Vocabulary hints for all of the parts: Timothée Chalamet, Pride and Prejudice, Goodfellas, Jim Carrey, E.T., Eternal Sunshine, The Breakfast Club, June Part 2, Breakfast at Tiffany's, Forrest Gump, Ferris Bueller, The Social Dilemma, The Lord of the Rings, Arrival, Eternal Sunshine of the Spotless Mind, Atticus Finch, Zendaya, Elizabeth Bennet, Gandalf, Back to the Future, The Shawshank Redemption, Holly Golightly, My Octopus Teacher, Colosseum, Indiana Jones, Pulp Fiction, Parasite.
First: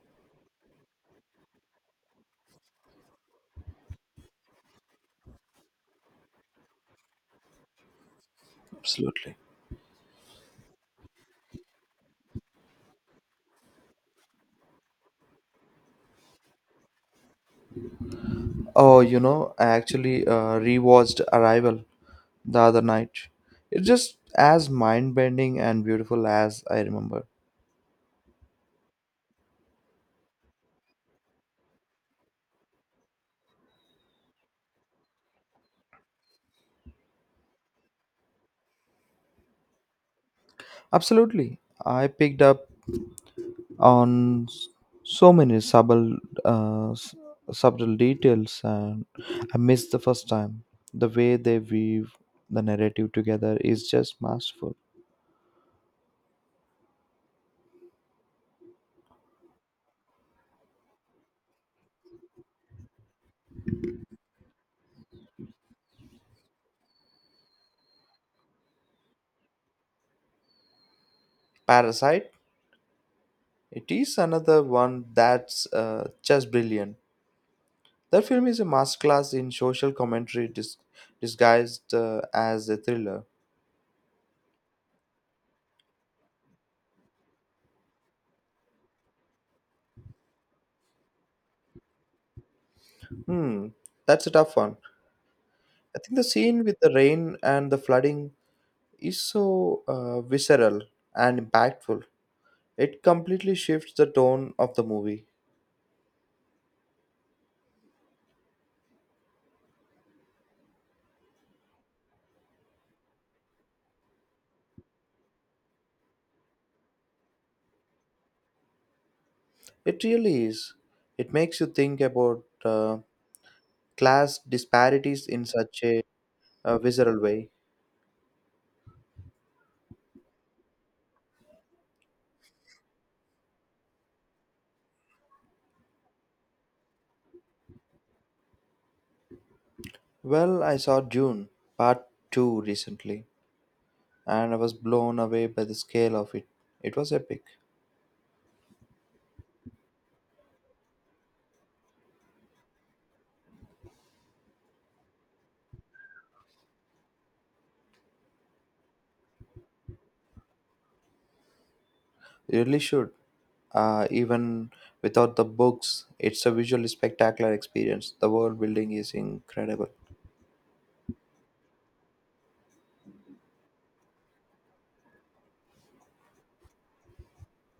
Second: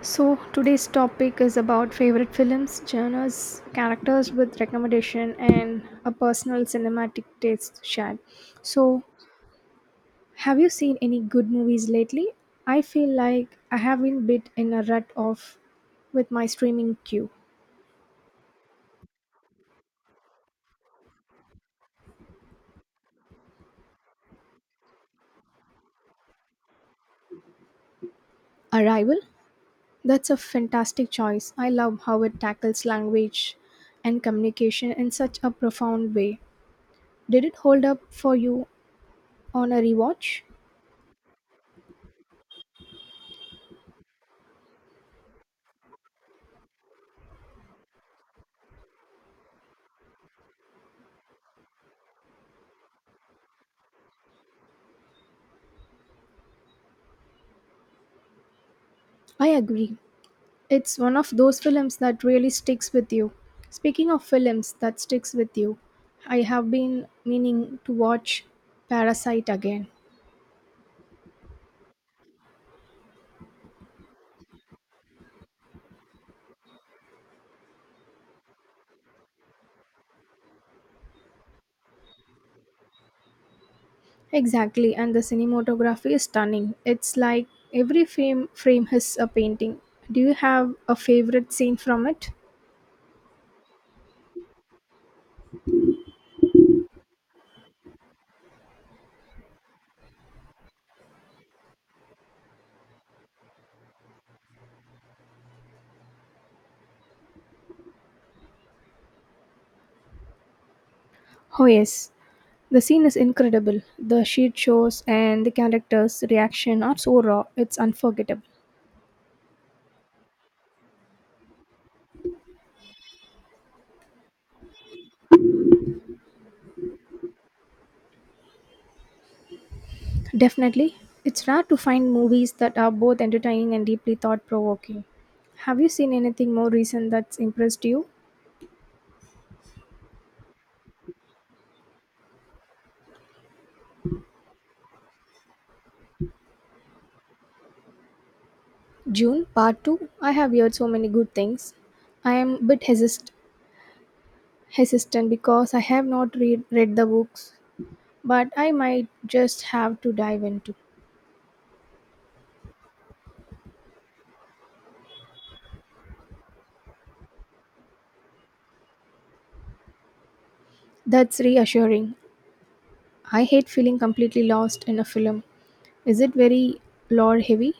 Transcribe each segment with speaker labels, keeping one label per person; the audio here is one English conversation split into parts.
Speaker 1: So today's topic is about favorite films, genres, characters with recommendation, and a personal cinematic taste shared. So,
Speaker 2: Absolutely.
Speaker 1: have you seen any good movies lately? I feel like I have been bit in a rut of with my streaming queue.
Speaker 2: I actually rewatched Arrival the other night. It's just as mind bending and beautiful as I remember.
Speaker 1: Arrival? That's a fantastic choice. I love how it tackles language and communication in such a profound way. Did it hold up for you on a rewatch?
Speaker 2: Absolutely. I picked up on s- so many subtle, uh, s- subtle details, and I missed the first time. The way they weave the narrative together is just masterful.
Speaker 1: I agree. It's one of those films that really sticks with you. Speaking of films that sticks with you, I have been meaning to watch Parasite again.
Speaker 2: Parasite, it is another one that's just brilliant. That film is a masterclass in social commentary disguised as a thriller.
Speaker 1: Exactly, and the cinematography is stunning. It's like every frame has a painting. Do you have a favorite scene from it?
Speaker 2: Hmm, that's a tough one. I think the scene with the rain and the flooding is so visceral and impactful. It completely shifts the tone of the movie.
Speaker 1: Oh yes. The scene is incredible. The sheet shows and the characters' reaction are so raw, it's unforgettable.
Speaker 2: It really is. It makes you think about class disparities in such a visceral way.
Speaker 1: Definitely. It's rare to find movies that are both entertaining and deeply thought provoking. Have you seen anything more recent that's impressed you?
Speaker 2: Well, I saw June Part 2 recently, and I was blown away by the scale of it. It was epic.
Speaker 1: June, part 2. I have heard so many good things. I am a bit hesitant because I have not read the books, but I might just have to dive into.
Speaker 2: You really should. Even without the books, it's a visually spectacular experience. The world building is incredible.
Speaker 1: That's reassuring. I hate feeling completely lost in a film. Is it very lore heavy?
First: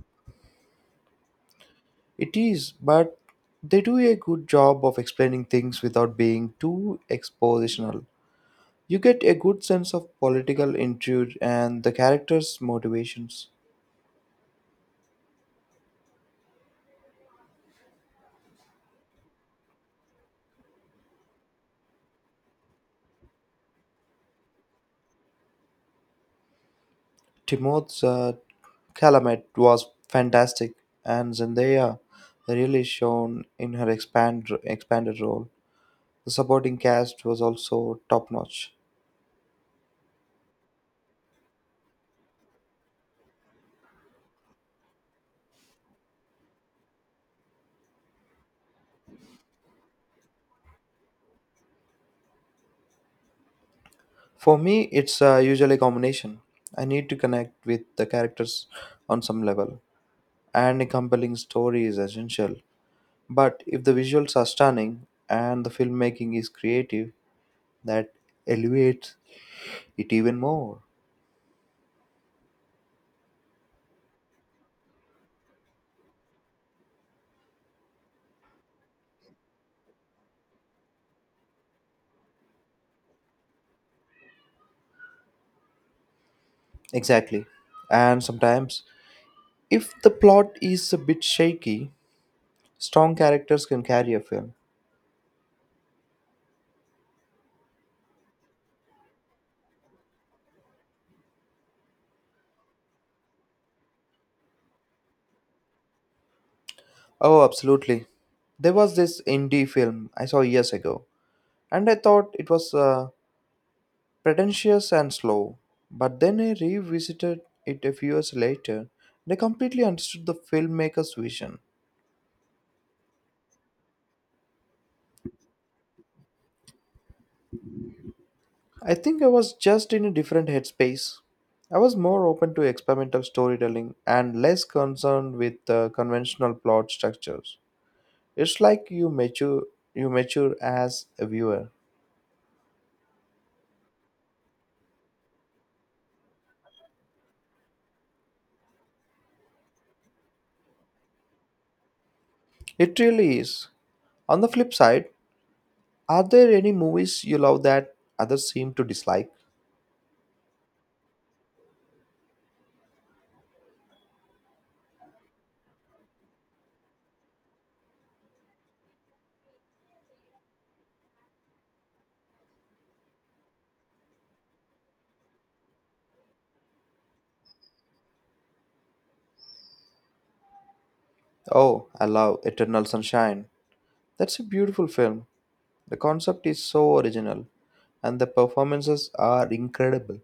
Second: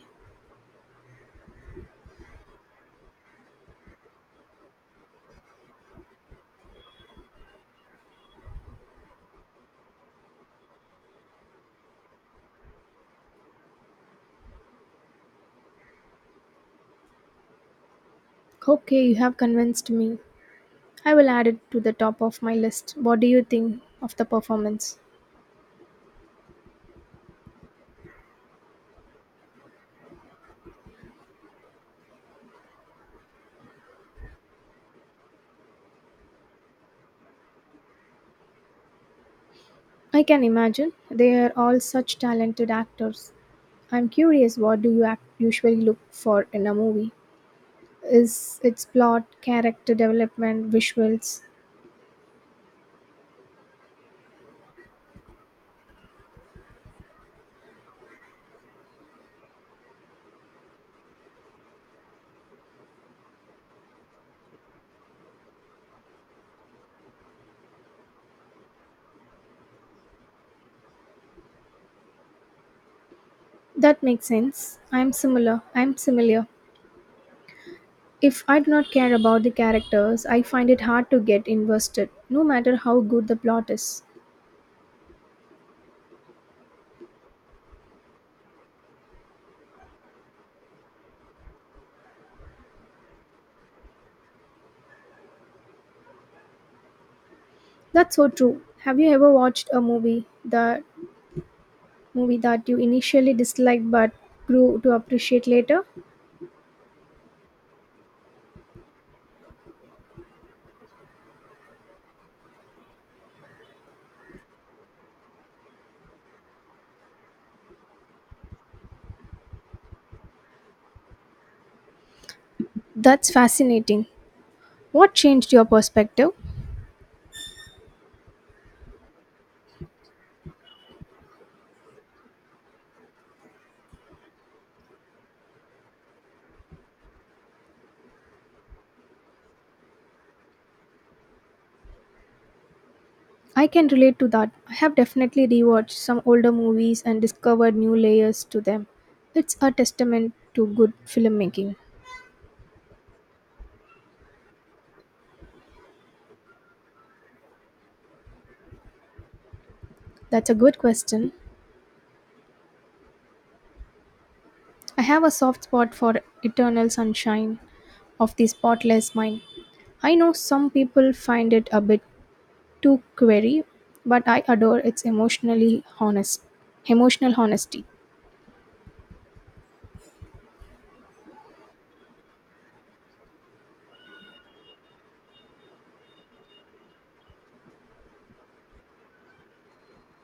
Speaker 2: It is, but they do a good job of explaining things without being too expositional. You get a good sense of political intrigue and the characters' motivations.
Speaker 1: Okay, you have convinced me. I will add it to the top of my list. What do you think of the performance?
Speaker 2: Timothée Chalamet was fantastic, and Zendaya really shone in her expanded role. The supporting cast was also top notch.
Speaker 1: I can imagine they are all such talented actors. I'm curious, what do you usually look for in a movie? Is its plot, character development, visuals?
Speaker 2: For me, it's usually a combination. I need to connect with the characters on some level, and a compelling story is essential. But if the visuals are stunning and the filmmaking is creative, that elevates it even more.
Speaker 1: That makes sense. I'm similar. If I do not care about the characters, I find it hard to get invested, no matter how good the plot is.
Speaker 2: Exactly. And sometimes, if the plot is a bit shaky, strong characters can carry a film.
Speaker 1: That's so true. Have you ever watched a movie that you initially disliked but grew to appreciate later?
Speaker 2: Oh, absolutely. There was this indie film I saw years ago, and I thought it was. Pretentious and slow. But then I revisited it a few years later and I completely understood the filmmaker's vision.
Speaker 1: That's fascinating. What changed your perspective?
Speaker 2: I think I was just in a different headspace. I was more open to experimental storytelling and less concerned with conventional plot structures. It's like you mature as a viewer.
Speaker 1: I can relate to that. I have definitely rewatched some older movies and discovered new layers to them. It's a testament to good filmmaking.
Speaker 2: It really is. On the flip side, are there any movies you love that others seem to dislike?
Speaker 1: That's a good question. I have a soft spot for Eternal Sunshine of the Spotless Mind. I know some people find it a bit too query, but I adore its emotional honesty.
Speaker 2: Oh, I love Eternal Sunshine. That's a beautiful film. The concept is so original, and the performances are incredible.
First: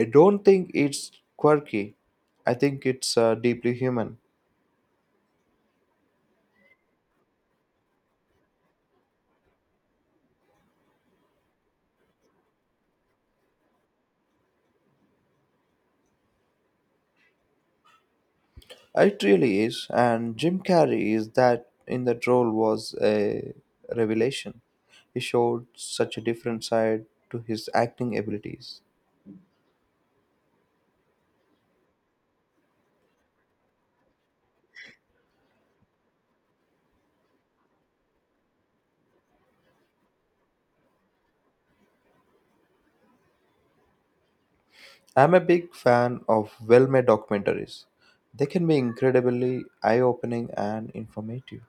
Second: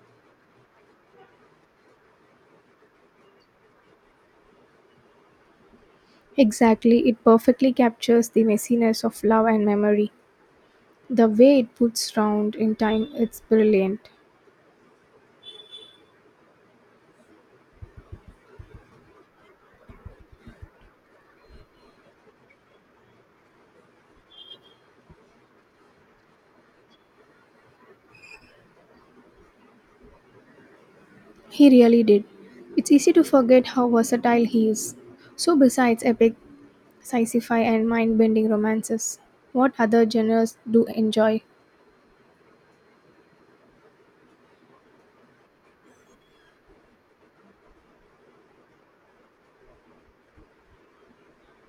Speaker 2: I don't think it's quirky, I think it's deeply human.
Speaker 1: Exactly, it perfectly captures the messiness of love and memory. The way it puts round in time, it's brilliant.
Speaker 2: It really is, and Jim Carrey is that in that role was a revelation. He showed such a different side to his acting abilities.
Speaker 1: He really did. It's easy to forget how versatile he is. So, besides epic, sci-fi, and mind-bending romances, what other genres do you enjoy?
Speaker 2: I'm a big fan of well made documentaries, they can be incredibly eye opening and informative.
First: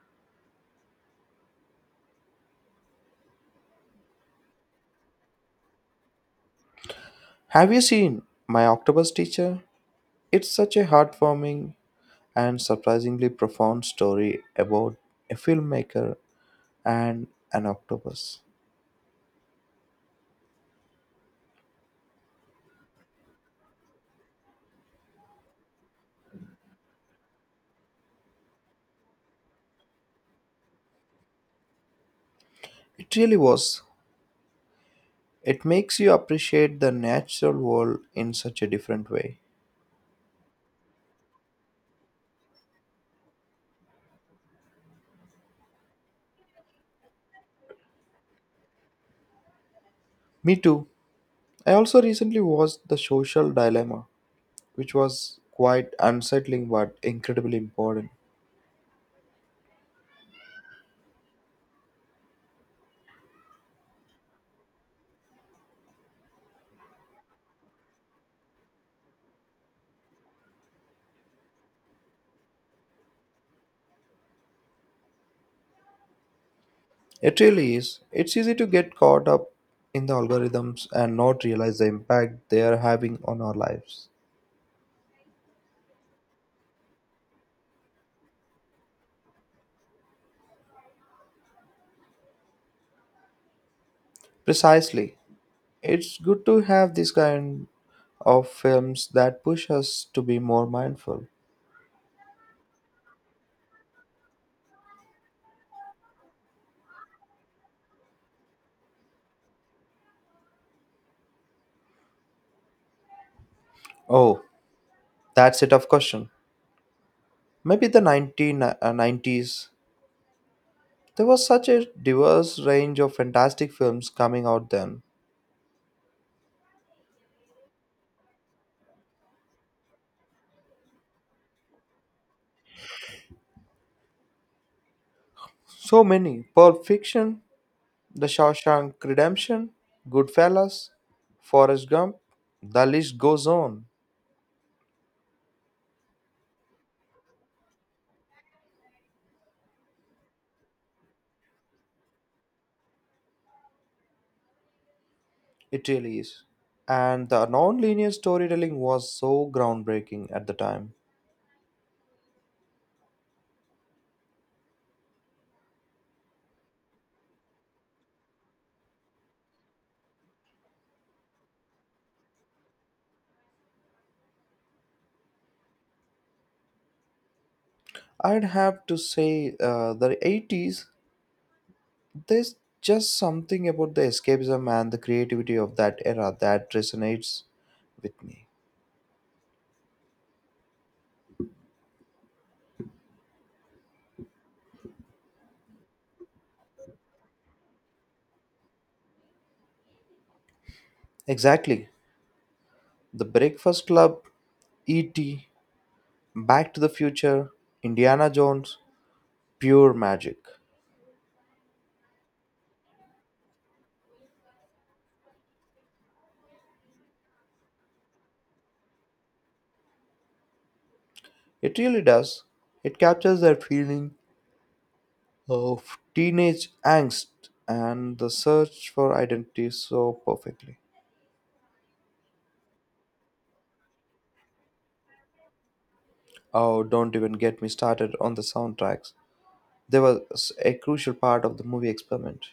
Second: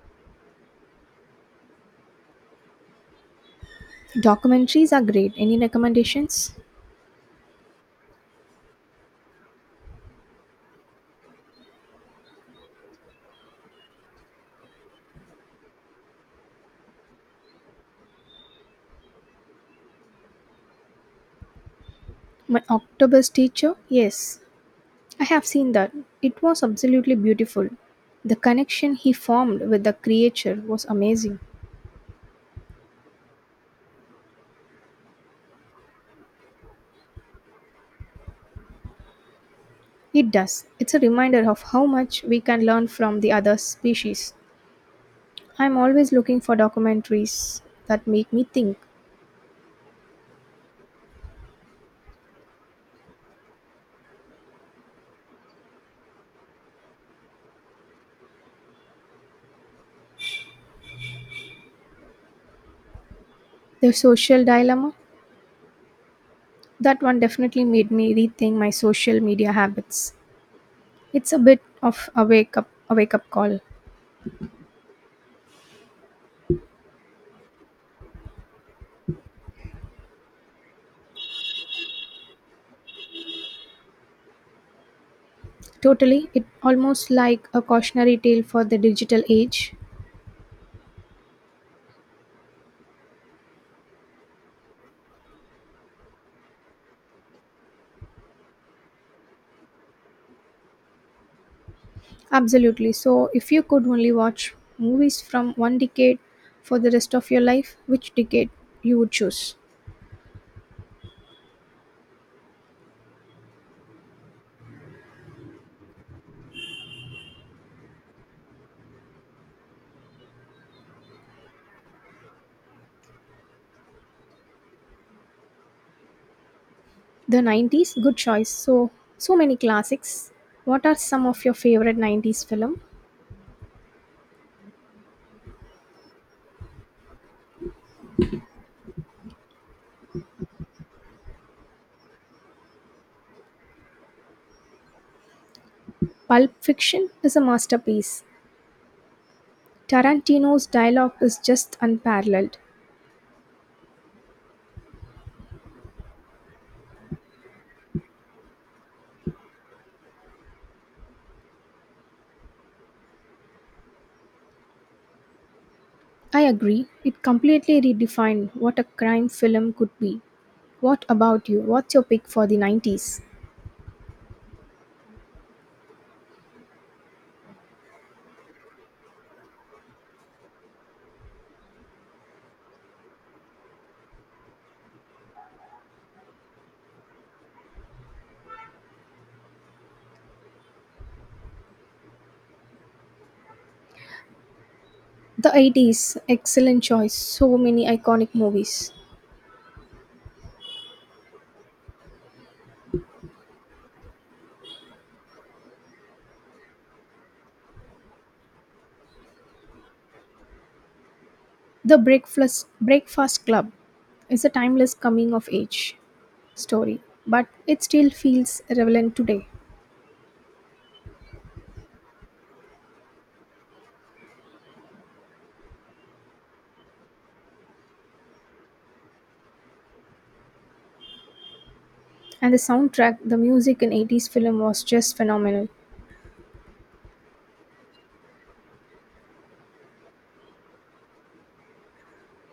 Speaker 1: Documentaries are great. Any recommendations?
Speaker 2: Have you seen My Octopus Teacher? It's such a heartwarming and surprisingly profound story about a filmmaker and an octopus.
Speaker 1: My Octopus Teacher? Yes, I have seen that. It was absolutely beautiful. The connection he formed with the creature was amazing.
Speaker 2: It really was. It makes you appreciate the natural world in such a different way.
Speaker 1: It does. It's a reminder of how much we can learn from the other species. I'm always looking for documentaries that make me think.
Speaker 2: Me too. I also recently watched The Social Dilemma, which was quite unsettling but incredibly important.
Speaker 1: The social dilemma, that one definitely made me rethink my social media habits. It's a bit of a wake up call.
Speaker 2: It really is. It's easy to get caught up in the algorithms and not realize the impact they are having on our lives.
Speaker 1: Totally, it almost like a cautionary tale for the digital age.
Speaker 2: Precisely. It's good to have this kind of films that push us to be more mindful.
Speaker 1: Absolutely. So, if you could only watch movies from one decade for the rest of your life, which decade you would choose?
Speaker 2: Oh, that's it of question. Maybe the 1990s. There was such a diverse range of fantastic films coming out then.
Speaker 1: The 90s, good choice. So many classics. What are some of your favorite 90s film?
Speaker 2: So many. Pulp Fiction, The Shawshank Redemption, Goodfellas, Forrest Gump. The list goes on.
Speaker 1: Pulp Fiction is a masterpiece. Tarantino's dialogue is just unparalleled.
Speaker 2: It really is. And the non-linear storytelling was so groundbreaking at the time.
Speaker 1: I agree. It completely redefined what a crime film could be. What about you? What's your pick for the 90s?
Speaker 2: I'd have to say the 80s, there's just something about the escapism and the creativity of that era that resonates with me.
Speaker 1: The 80s, excellent choice. So many iconic movies.
Speaker 2: Exactly. The Breakfast Club, E.T., Back to the Future, Indiana Jones, pure magic.
Speaker 1: The Breakfast Club is a timeless coming of age story, but it still feels relevant today.
Speaker 2: It really does. It captures that feeling of teenage angst and the search for identity so perfectly.
Speaker 1: And the soundtrack, the music in 80s film was just phenomenal.
Speaker 2: Oh, don't even get me started on the soundtracks. There was a crucial part of the movie experiment.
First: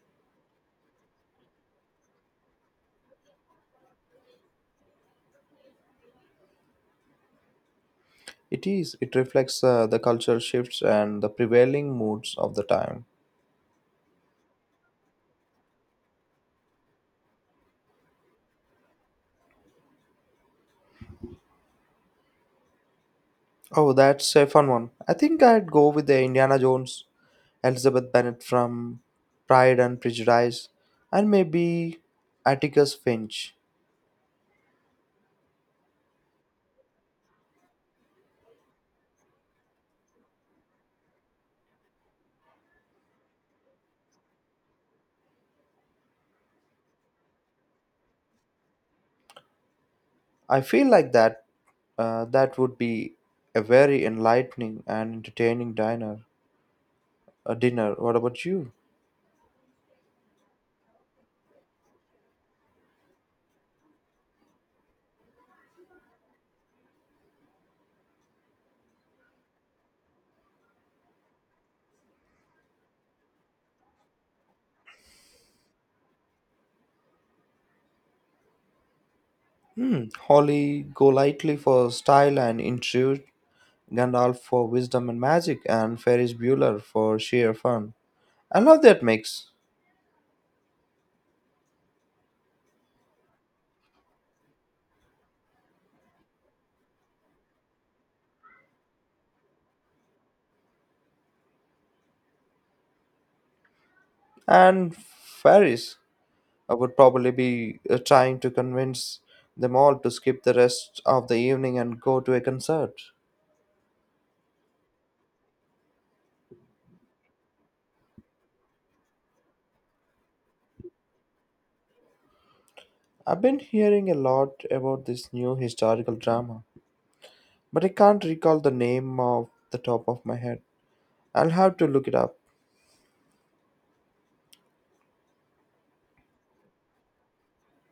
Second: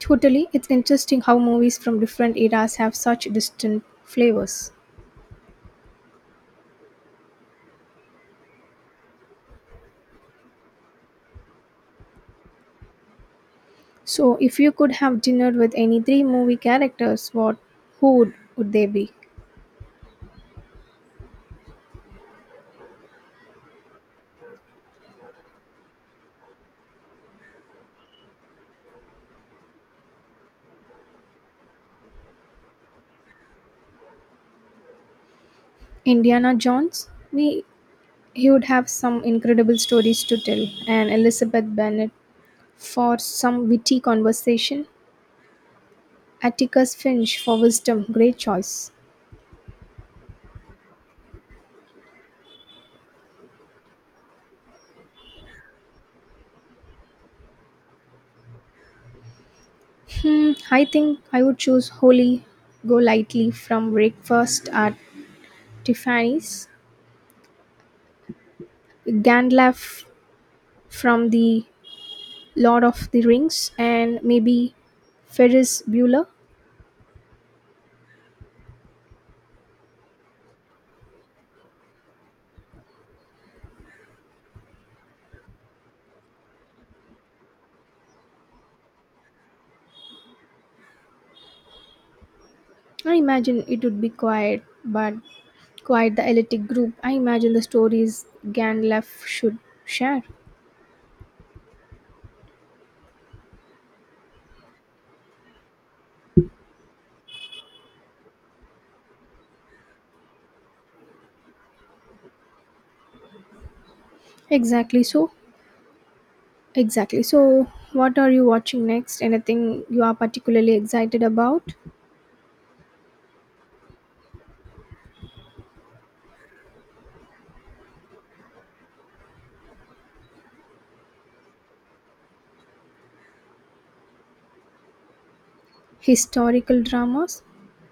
Speaker 1: Totally, it's interesting how movies from different eras have such distinct flavors.
Speaker 2: It is. It reflects the cultural shifts and the prevailing moods of the time.
Speaker 1: So, if you could have dinner with any three movie characters, what would they be?
Speaker 2: Oh, that's a fun one. I think I'd go with the Indiana Jones, Elizabeth Bennet from Pride and Prejudice, and maybe Atticus Finch.
Speaker 1: Indiana Jones? We He would have some incredible stories to tell, and Elizabeth Bennet for some witty conversation. Atticus Finch for wisdom, great choice.
Speaker 2: I feel like that would be a very enlightening and entertaining diner. A dinner. What about you?
Speaker 1: Hmm, I think I would choose Holy Go Lightly from Breakfast at Tiffany's, Gandalf from The Lord of the Rings, and maybe Ferris Bueller.
Speaker 2: Hmm. Holly Golightly for style and intrigue, Gandalf for wisdom and magic, and Ferris Bueller for sheer fun. I love that mix.
Speaker 1: I imagine it would be quiet, but quite the elitic group. I imagine the stories Gandalf should share.
Speaker 2: And Ferris I would probably be trying to convince them all to skip the rest of the evening and go to a concert.
Speaker 1: Exactly so. Exactly. So, what are you watching next? Anything you are particularly excited about?
Speaker 2: I've been hearing a lot about this new historical drama, but I can't recall the name off the top of my head. I'll have to look it up.
Speaker 1: Historical dramas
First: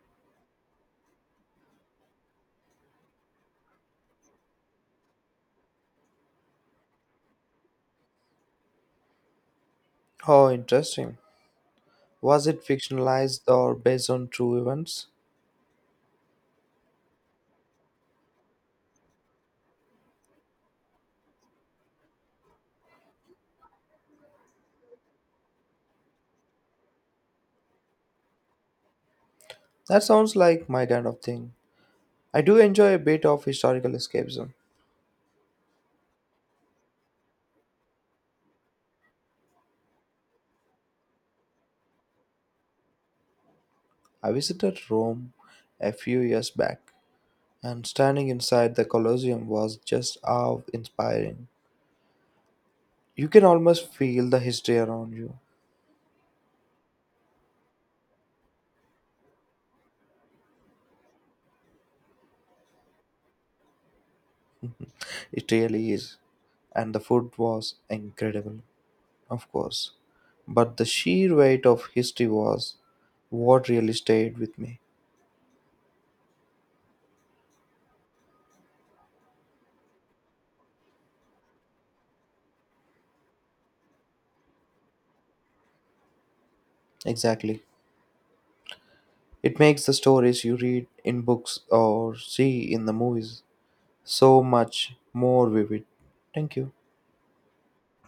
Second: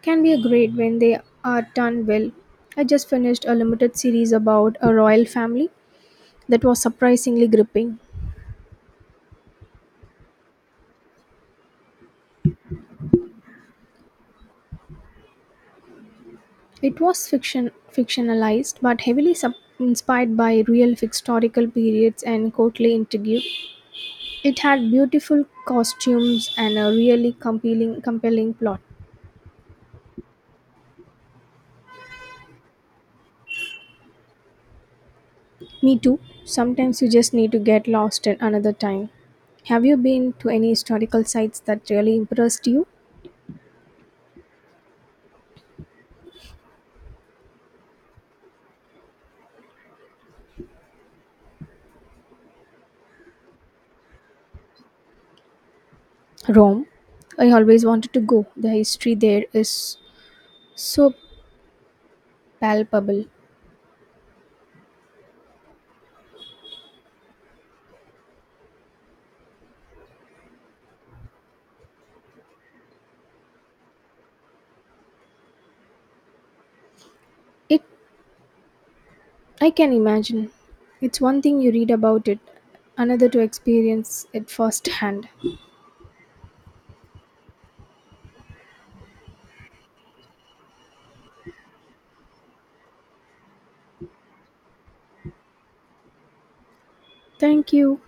Speaker 1: can be a great when they are done well. I just finished a limited series about a royal family that was surprisingly gripping.
Speaker 2: Oh, interesting. Was it fictionalized or based on true events?
Speaker 1: It was fictionalized but heavily inspired by real historical periods and courtly intrigue. It had beautiful costumes and a really compelling plot.
Speaker 2: That sounds like my kind of thing. I do enjoy a bit of historical escapism.
Speaker 1: Me too. Sometimes you just need to get lost in another time. Have you been to any historical sites that really impressed you?
Speaker 2: I visited Rome a few years back, and standing inside the Colosseum was just awe inspiring. You can almost feel the history around you.
Speaker 1: Rome. I always wanted to go. The history there is so palpable.
Speaker 2: It really is. And the food was incredible, of course. But the sheer weight of history was what really stayed with me.
Speaker 1: It I can imagine. It's one thing you read about it, another to experience it firsthand.
Speaker 2: Exactly. It makes the stories you read in books or see in the movies so much more vivid. Thank you.
Speaker 1: Thank you.